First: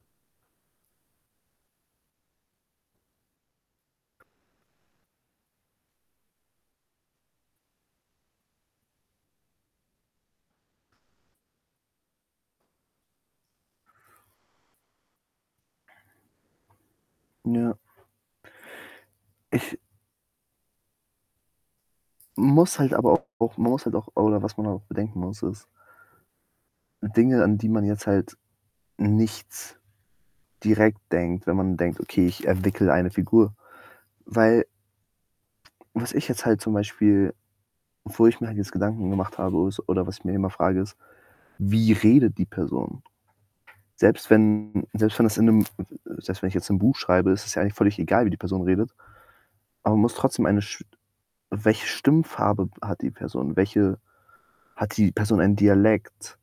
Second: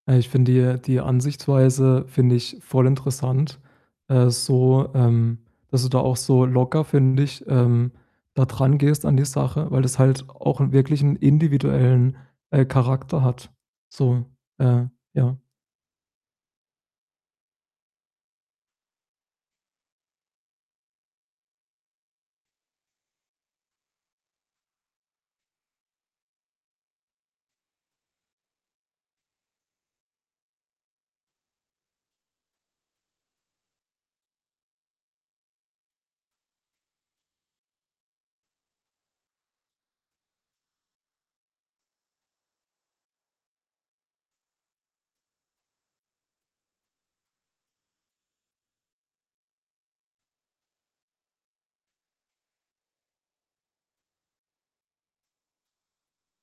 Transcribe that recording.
Äh, ich finde die, äh die Ansichtsweise finde ich voll interessant, äh, so, ähm, dass du da auch so locker, finde ich, ähm, da drangehst an die Sache, weil das halt auch 'nen wirklichen individuellen, äh, Charakter hat. So äh, ja. Ja. Ich muss halt aber auch man muss halt auch oder was man auch bedenken muss, ist Dinge, an die man jetzt halt nichts direkt denkt, wenn man denkt: „Okay, ich entwickle eine Figur.“ Weil was ich jetzt halt zum Beispiel wo ich mir halt jetzt Gedanken gemacht habe ist oder was ich mir immer frage, ist: „Wie redet die Person?“ Selbst wenn selbst wenn das in 'nem selbst wenn ich jetzt 'n Buch schreibe, ist es ja eigentlich völlig egal, wie die Person redet. Aber man muss trotzdem eine sch welche Stimmfarbe hat die Person? Welche hat die Person einen Dialekt?